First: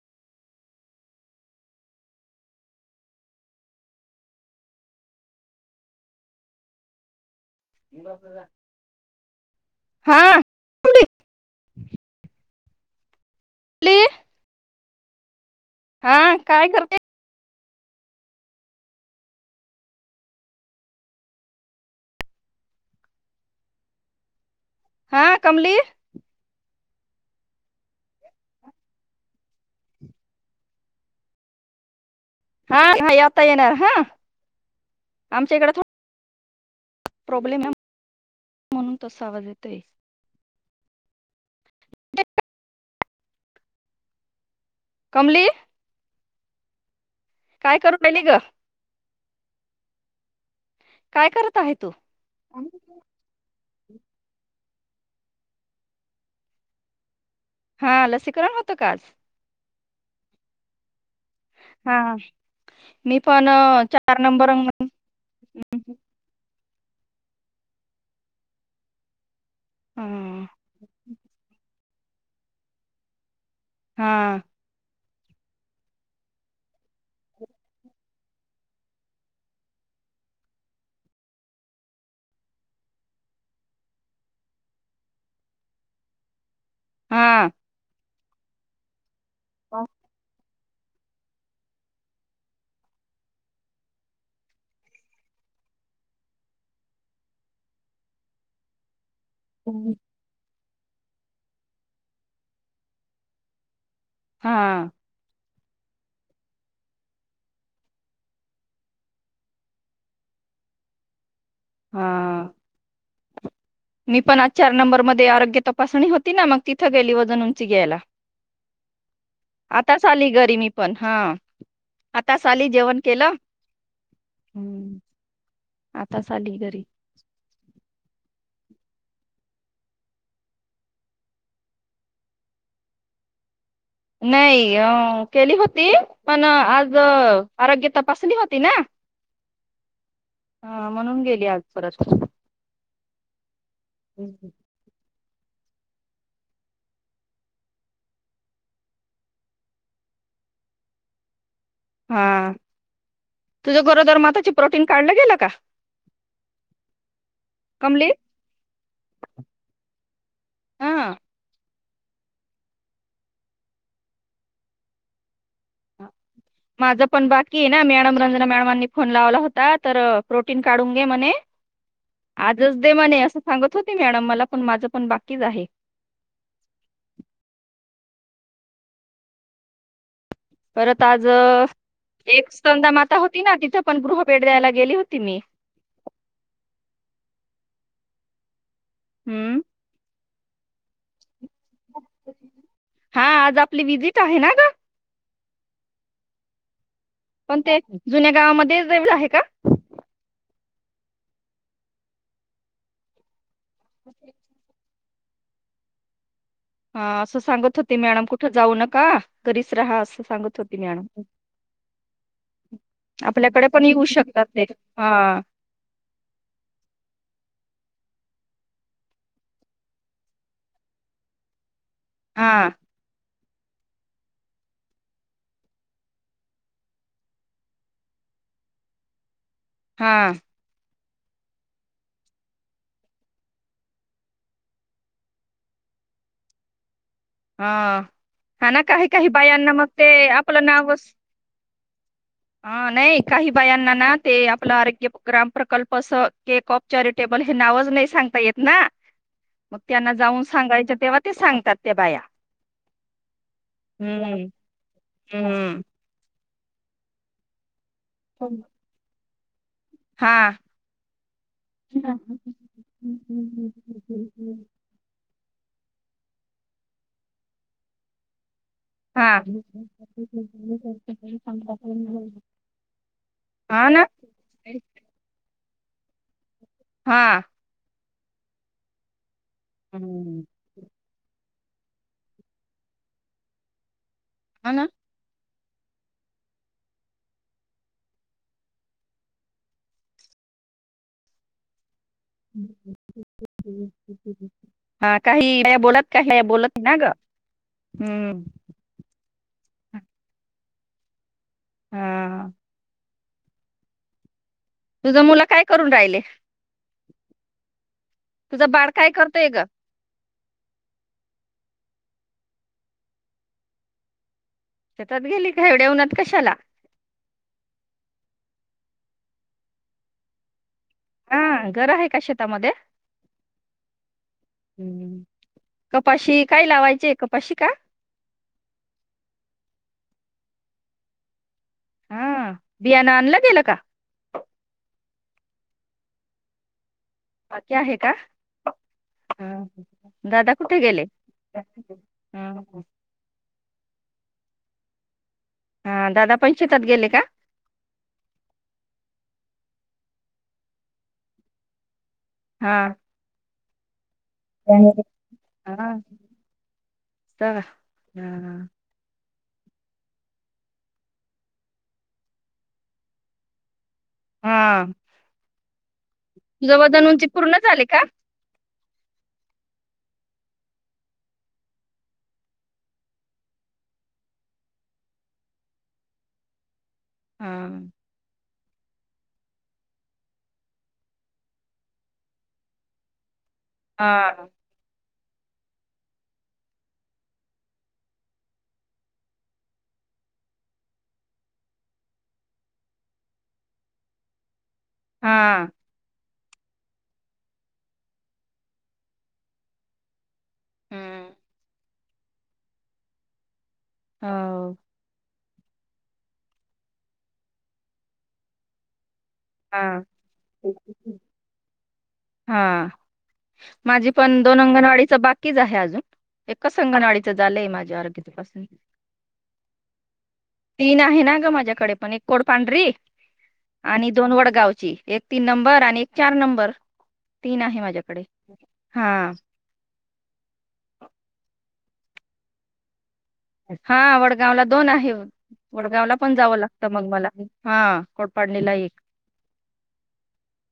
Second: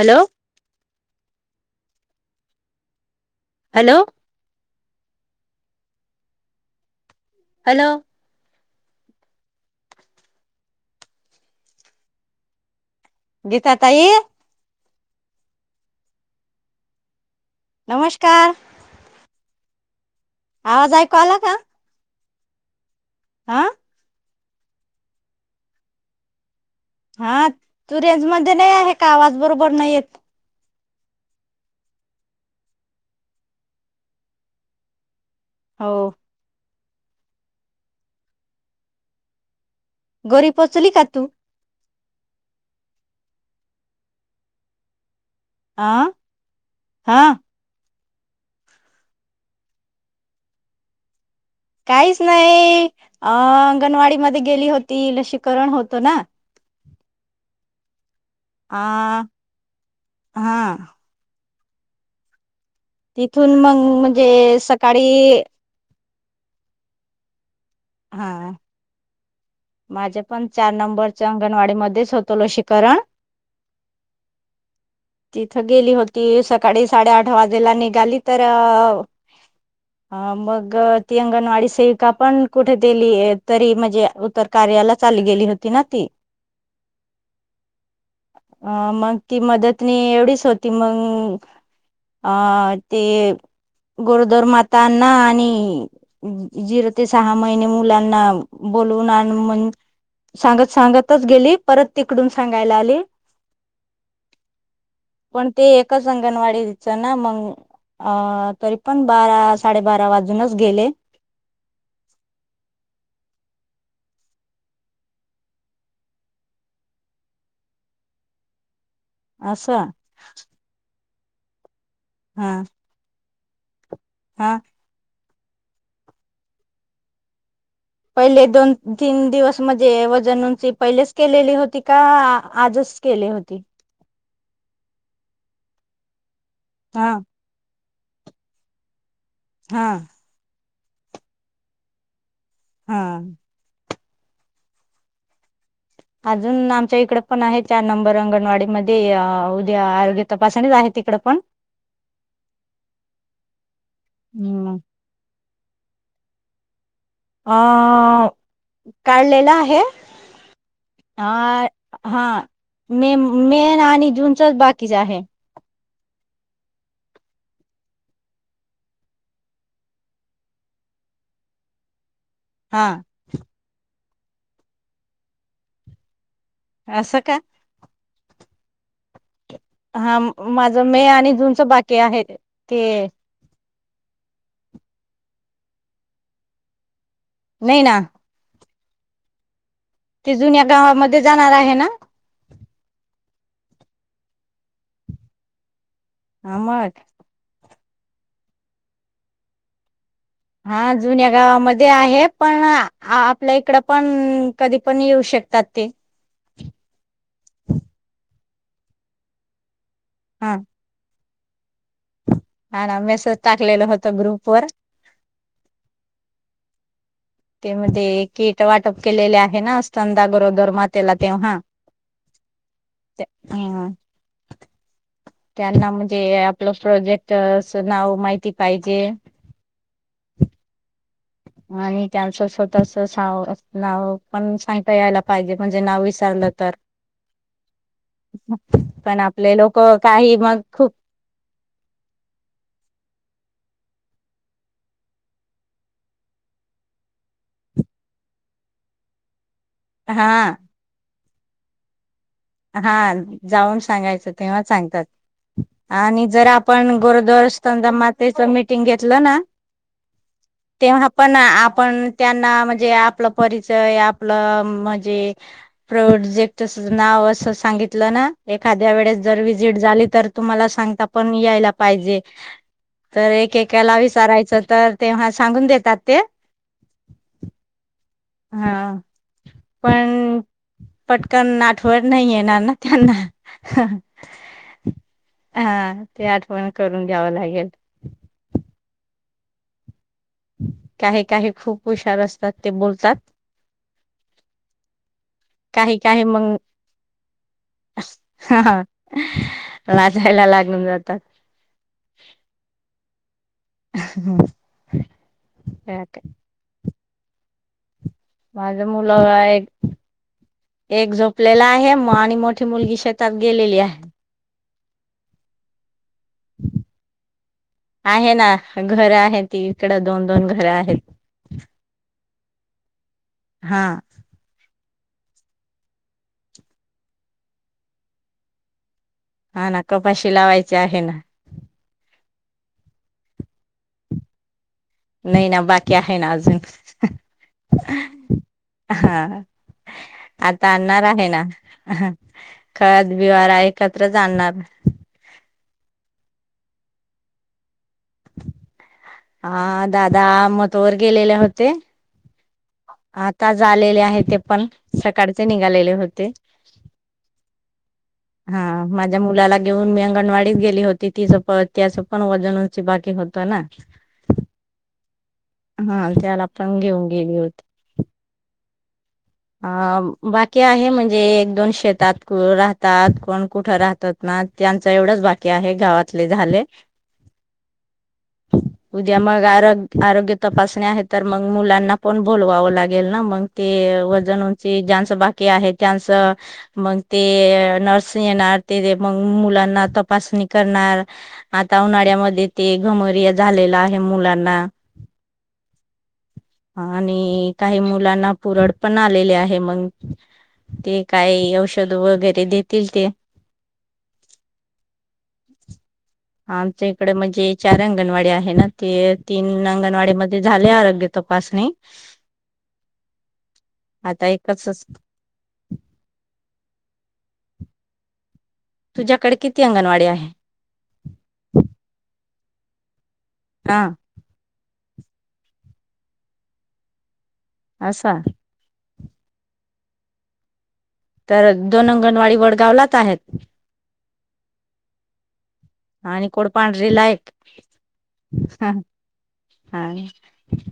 Hello hello hello [inaudible] हा गीता कमली ताई हा काय करतेय नमस्कार आवाज ऐकू आला का आा हा कमलीर हा तू रेंज मध्ये नाही आहे का आवाज बरोबर नाही येत हा आता येणार हा आमच्या इकडंथोड हो प्रॉब्लेम आहे म्हणून तसा आवाज येतोय घरी पोचली का तू कमलेश आ हा काय करू राहिली ग काय करत आहे तू काहीच नाही अ अंगणवाडी मध्ये गेली होती लसीकरण होतं ना हा लसी करण होतं आ का आज हा हा मी पण तिथून मग अ, चार म्हणजे नंबर अंग- सकाळी हा माझ्या हा पण, चार नंबरच्या अंगणवाडी मध्ये होतं, लसीकरण हा तिथं गेली होती. सकाळी साडेआठ वाजेला निघाली. तर अ मग ती अंगणवाडी सेविका पण, कुठे दिली, तरी म्हणजे उतर कार्याला चाली गेली होती. ना ती हम आ मग, ती मदत नी एवढीच होती. ती मग ते, गरोदर मातांना आणि सहा महिने मुलांना बोलवणार, [unintelligible] सांगतच गेली, परत तिकडून सांगायला आली. हा पण ते, एक अंगणवाडीच ना मग अ तरी पण, बारा साडेबारा वाजूनच गेले. हा मी पण, आज चार नंबर मध्ये आरोग्य तपासणी होती. ना मग तिथं गेली, वजन उंची घ्यायला. असं आताच आली, घरी मी पण हा आत्ताच हा आली, जेवण केलं. हा हम्म आताच आली, घरी गेले दोन, तीन दिवस म्हणजे वजन उंची पहिलेच केलेली होती. का आजच केली होती. नाही. अ केली होती. पण आज हा आरोग्य, तपासणी होती. ना, हा, हा म्हणून गेली, आज परत. हा, हम हम अजून आमच्या इकड पण आहे. चार नंबर अंगणवाडी मध्ये उद्या आरोग्य तपासणीच आहे. तिकड पण, हा तुझ्या गरोदर माताची हम्म प्रोटीन काढलं गेलं का? अ कमली काढलेला आहे. हा अ हा, मे, मे आणि जूनचच बाकीच आहे. माझं पण बाकी आहे. ना मॅडम रंजना मॅडमांनी फोन लावला होता. तर प्रोटीन काढून घे म्हणे, आजच हा दे म्हणे, असं सांगत होती. मॅडम, मला पण माझ पण बाकीच आहे. असं का, हा, माझं परत, मे आज आणि जूनच बाकी आहे एक ते स्तनदा माता होती. ना तिथं, पण गृहभेट द्यायला गेली होती. मी व्हय ना. हम्म ते जुन्या गावामध्ये. जाणार आहे ना! हा, आज आपली विजिट आहे ना ग! आमट. तें जुन्या गावामध्ये जमीन आहे कां? हा जुन्या गावामध्ये आहे. पण.. आ.. आपल्या इकड पण कधी पण येऊ शक टेकतात तें. हा असं सांगत होते, मॅडम कुठे जाऊ नका. घरीचं [unintelligible] असं हा संगत होती मॅडम. हा ना मेसेज आपल्याकडे पण टाकलेलं येऊ होतं शकतात ग्रुप ते. वर हा. तें किट वाटप केलेले आहे ना, स्तनदा गरोदर मातेला, तें हा. हा. हम्. त्यांना म्हणजे आपलं प्रोजेक्ट चं नाव माहिती पाहिजे. हा. आणि त्यांचं स्वतःच नाव पण सांगता यायला पाहिजे म्हणजे नाव विचारलं तर.. हा हा ना काही पण काही आपले बायांना लोक मग ते काही मग आपलं खूप नाव स ह नाही काही बायांना ना ते आपलं आरोग्य ग्राम प्रकल्प अस कॉप चॅरिटेबल हे नावच नाही सांगता येत ना. मग त्यांना हा जाऊन सांगायच तें ते सांगतात त्या बाया. हा जाऊन सांगायचं हम्म तेव्हा सांगतात. हम्म आणि जर पण गरोदर त मातेच मिटिंग घेतलं न.. हा तेव्हा पण आपण त्यांना म्हणजे आपलं परिचय आपलं म्हजे.... [unintelligible] स सांगितलं ना. एखाद्या वेळेस हा जर वि्हजिट झाली तर तुम्हाला सांगता पण यायला पाहिजे. तर हा ना एकेकाला विचारायचं तर तेव्हा सांगून देत ता. तें. हा. हा. पण हम्म. पटकन ना ठवण नाहीं येणार ना त्यांना. हाना. हा, ते आठवण करून द्यावं लागेल. काही काही खूप हुशार असतात ते बोलतात हा काही बोलत काही बोलत ना ग हम् लाचयला लागली आता हा हम् तुझ मुलं काय करून राहिल माझ काय मुलं करतोय ग? एक एक झोपलेला आहे आणि मोठी मुलगी शेतात गेलेली आहे शेतात गेली का एवढ्या उनात कशाला घरं आहेत ती इकड दोन दोन घरं आहेत शेता मध्ये हा हम् कपाशी काय लावायची कपाशी का हा ना कपाशी लावायची आहे ना हा बियाणं आणलं गेलं का नाही ना बाकी्या आहे नाजून बाकी आहे का हा दादा आता कुठे आणणार गेले आहे ना ह एकत्र जाणणार हा दादा पंचेतात गेले का हा दादा मदोहर गेलेले होते हा झालेले आहेत ते पण सकाळचे निघालेले हा. होते चला. हा माझ्या मुलाला घेऊन मी अंगणवाडीत गेली होती तिचं प त्याचं पण वजनची बाकी होत ना हा हा त्याला पण तुझवळदण घेऊन उंची गेली पूर्ण होती झाले का अ बाकी्य आहे म्हणजे एक दोन शेतात राहतात कोण कुठं राहतात ना त्यांचं एवढंच बाकी्य आहे गावातले झाले हा उद्या मग आ आरोग्य तपासणी आहे तर मग मुलांना पण बोलवावं लागेल ना मग ते व हां, ची जनसभ आहे त्यांच मग ते नर्स येणार ते मग मुलांना तपासणी करणार आता उन्हाळ्यामध्ये ते घमरिया झालेलं आहे मुलांना हा आणि काही मुलांना पुरड पण आलेले आहे मग ते हं. काय औषध वगैरे देतील ते हा आमच्या इकड म्हणजे चार अंगणवाडी आहे ना. ते तीन हां. अंगणवाडी मध्ये झाले आरोग्य तपासणी. हा माझी आता पण दोन एकच अंगणवाडीच बाकीच आहे अजून एकच अंगणवाडीच झालंय माझ्यावोरगीत तुझ्याकडे किती अंगणवाडी आहे तीन आहे ना ग माझ्याकडे पण एक कोडपांढरी हा आणि दोन वडगावची एक तीन नंबर, आणि एक चार नंबर. तीन आहे असा माझ्याकडे. हा तर दोन अंगणवाडी वडगावलाच आहेत. हा वडगावला दोन आहे वडगावला आणि पण जावं लागत कोडपांढरीला मग मला एक हा हा कोडपाडणीला एक आणि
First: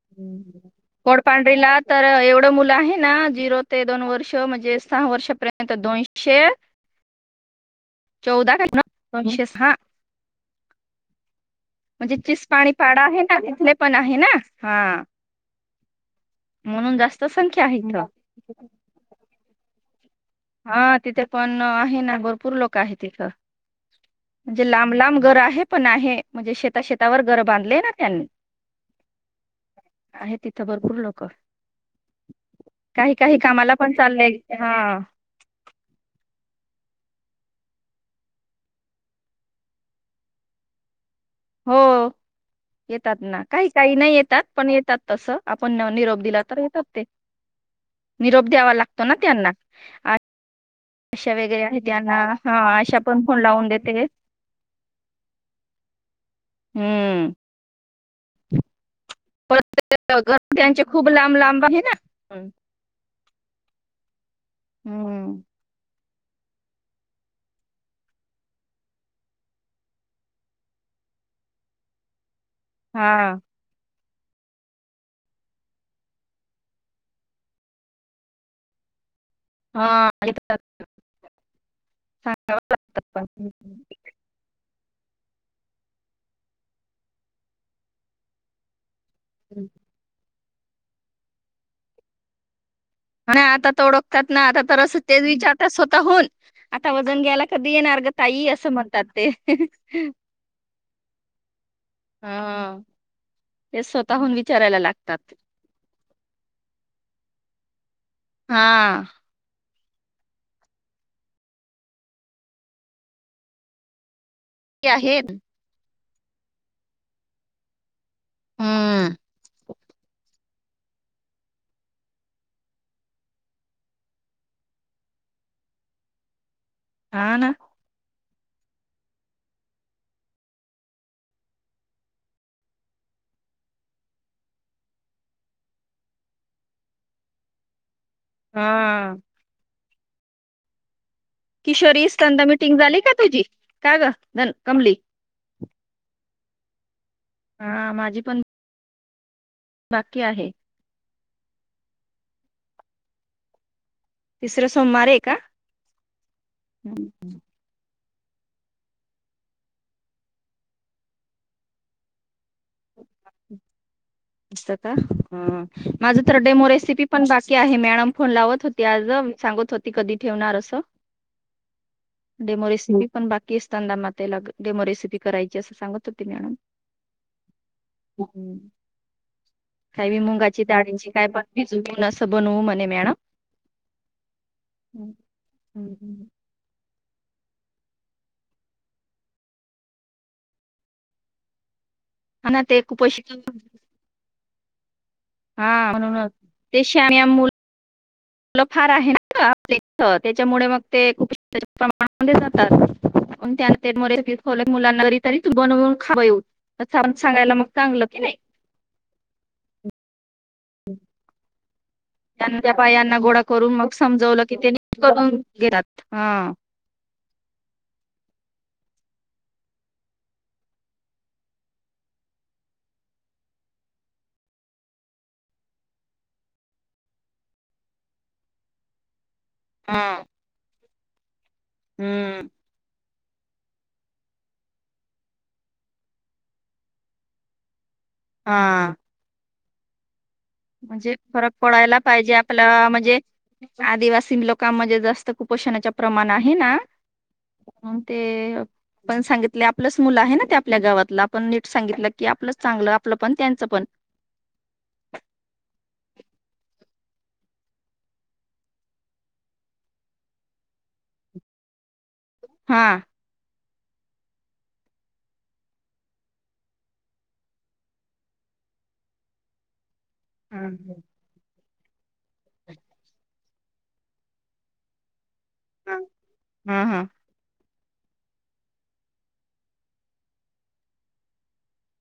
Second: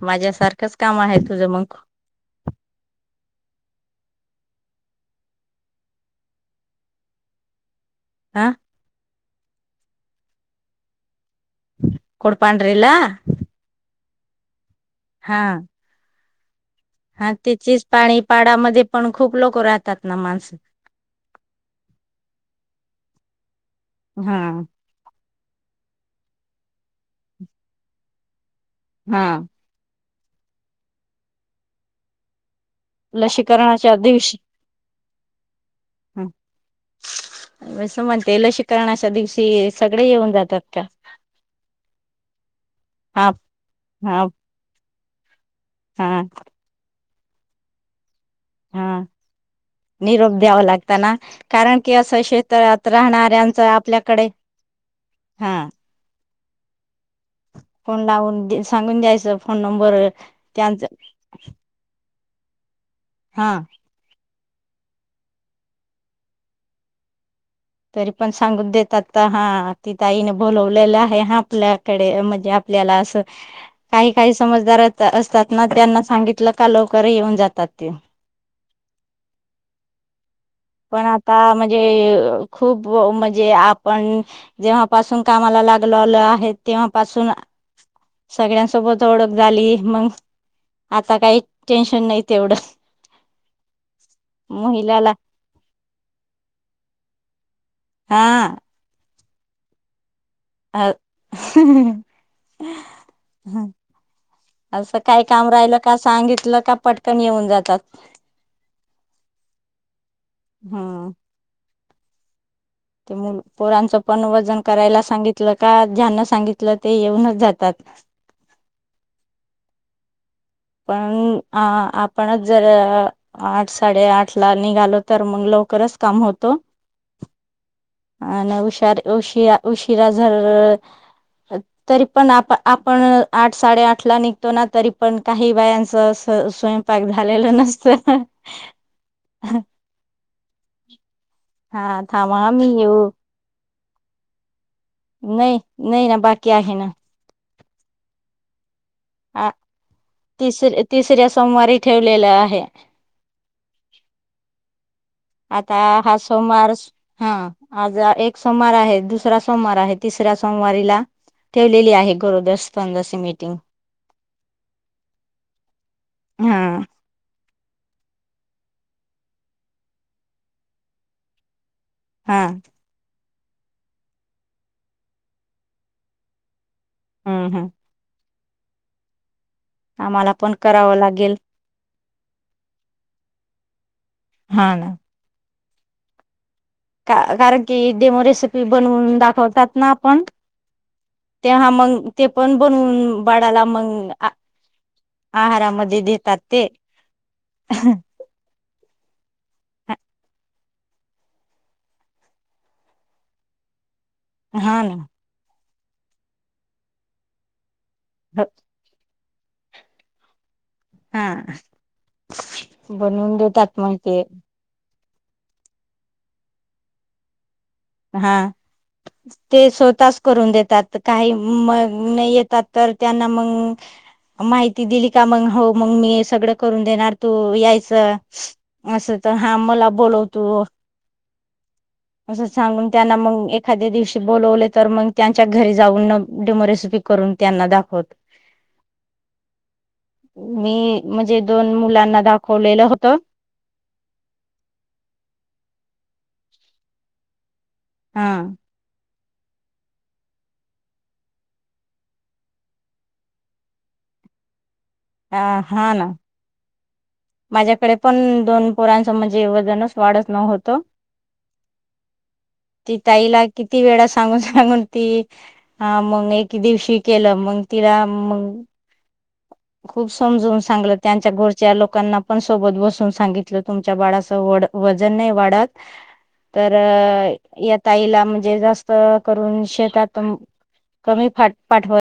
माझ्यासारखंच काम आहे तुझं मग कोडपांढरीला तर एवढं मुलं आहे ना जिरो ते दोन वर्ष म्हणजे सहा वर्षापर्यंत दोनशे हा चौदा दोनशे सहा म्हणजे कोडपांढरीला चिसपाणीपाडा आहे ना तिथले पण आहे. आहे ना. हा हा म्हणून जास्त हा त्या संख्या आहे इथं चीचपाणी पाडामध्ये पण खूप लोक राहतात. ना माणसं हा तिथे पण आहे ना भरपूर लोक आहेत तिथं हा म्हणजे लांब लांब घर आहे. पण आहे म्हणजे शेता शेतावर घरं बांधले ना त्यांनी. हा आहे तिथं भरपूर लोक. काही काही कामाला पण चाललंय. हा ह बसं म्हणते लसीकरणाच्या दिवशी सगळे येऊन जातात का? हो येतात हा ना काही काही नाही हा येतात. पण येतात. तसं आपण न हा निरोप दिला तर येतात ते. निरोप द्यावा हा लागतो ना त्यांना. निरोप द्यावा आशा वगैरे कारण आहे की त्यांना असं हा शेतात आशा पण फोन राहणाऱ्यांच लावून देते आपल्याकडे हा हम्म फोन लावून दे सांगून दे पर घर त्यांचे खूप लांब लांब आहे ना. हम [unintelligible] हा हम्म [unintelligible] तरी पण सांगून देतात हा ताईने बोलवलेलं आहे हा आपल्याकडे म्हणजे.. आपल्याला असं.. हा काही काही समजदार असतात ना त्यांना सांगितलं का लवकर येऊन जातात ते... हा आणि... पण आता म्हण खूप म्हणजे आपण जेव्हा... पासून कामाला लागलालो आहे तेव्हा पासून सगळ्यांसोबत... ओळख झाली मग... आता काही टेन्शन नाही तेवढं.. आणि आता तर ओळखतात ना आता तर अस महिलाला तेच विचार स्वतः होऊन आता वजन घ्यायला... कधी येणार ग ताई असं म्हणतात ते... न [unintelligible] अ हा ते स्वतःहून विचारायला असं काय लागतात. काम राहिल का सांगितलं का पटकन येऊन जात... तात.. हा.. हम... ते मु पोरांचं पण व.. ते करायला आहेत सांगितलं का ज्यांना सांगितलं ते येऊनच जातात. हम्म पण अ आपणच जर आठ साडेआठ ला निघालो तर मग लवकरच काम होतो. हा ना. आन उशार उशिरा उशिरा जर अ तरी पण आप आपण आठ साडेआठ ला निघतो ना तरी पण- काही बायांचं स्व स्वयंपाक झालेलं नसतं. हा. [unintelligible] हा किशोरी थांबा स्तंद हा मी मिटिंग झाली येऊ का तुझी? काय ग झा न. नाही. नाही ना बाकी आहे ना. हा माझी पण. बाकी आहे तिस तिसऱ्या सोमवारी ठेवलेलं आहे. तिसर्या सोमवार ए. आता हा सोमवार स हम्म आज - एक सोमवार आहे दुसरा सोमवार आहे तिसऱ्या सोमवारीला ठेवलेली आहे. [unintelligible] मिटिंग अस का ह माझ तर हा डेमो रेसिपी पण बाकी आहे मॅडम. फोन लावत होती आज, सांगत होती कधी ठेवणार असं. हा डेमो रेसेपी? पण बाकी [unintelligible] मातेला डेमो रेसिपी करायची असं सांगत होती मॅडम. हम्म हम्म. [unintelligible] काय बी आम्हाला पण मुंगाची करावं डाळींची काय लागेल पण भिजून घेवूनच. बनवू म्हणे मॅडम. हा ना. हम्म हम्म. का कारण की देम रेसिपी बनवून दाखवतात ना आपण तेव्हा मग- ते हा पण ना ते खूप बनवून बाळाला मग आ- हा म्हणून ते श्याना मुल- मूल फार आहे. [unintelligible] त्याच्यामुळे मग- हा ना [unintelligible] [unintelligible] बनवून खावां येऊ [unintelligible] सांगायला मग चांगलं की नाही? हा त्यां त्या पायांना बनवून गोळा करून देतात मग ते समजवलं. की त्यांनी गात हा हा ते स्वतःच करून देतात काही मग येतात तर त्यांना मग माहिती दिली का मग हो मग मी सगळं करून देणार तू यायचं अस तर हा मला हा बोलवतो. असं हम्म सांगून त्यांना मग एखाद्या दिवशी बोलवले तर मग त्यांच्या घरी जाऊन न डेमो रेसिपी करून त्यांना दाखवत. हा मी म्हणजे फरक दोन पडायला मुलांना पाहिजे दाखवलेलं आपल्या होतं म्हणजे आदिवासी लोकांमध्ये जास्त कुपोषणाच्या प्रमाण आहे ना ते हा पण सांगितले आपलंच मुलं आहे ना ते आपल्या गावातलं आपण नीट सांगितलं की आपलंच चांगलं आपलं पण त्यांच पण अ हा ना माझ्याकडे पण दोन पोराचं म्हणजे वजनच वाढत नोव्हतं ती हा. ताई ला किती वेळा सांगून सांगून ती अ मंग एक दिवशी केलं मंग तिला मंग खूप समजवून हा. सांगलं त्यांच्या गोष्ट त्या लोकांना पण सोबत बसून सांगितलं तुमच्या बाळाचं वढ वजन नाही वाढ तर हा हा. ह्यात ताईला म्हणजे जास्त करून शेतात कमी पाठवत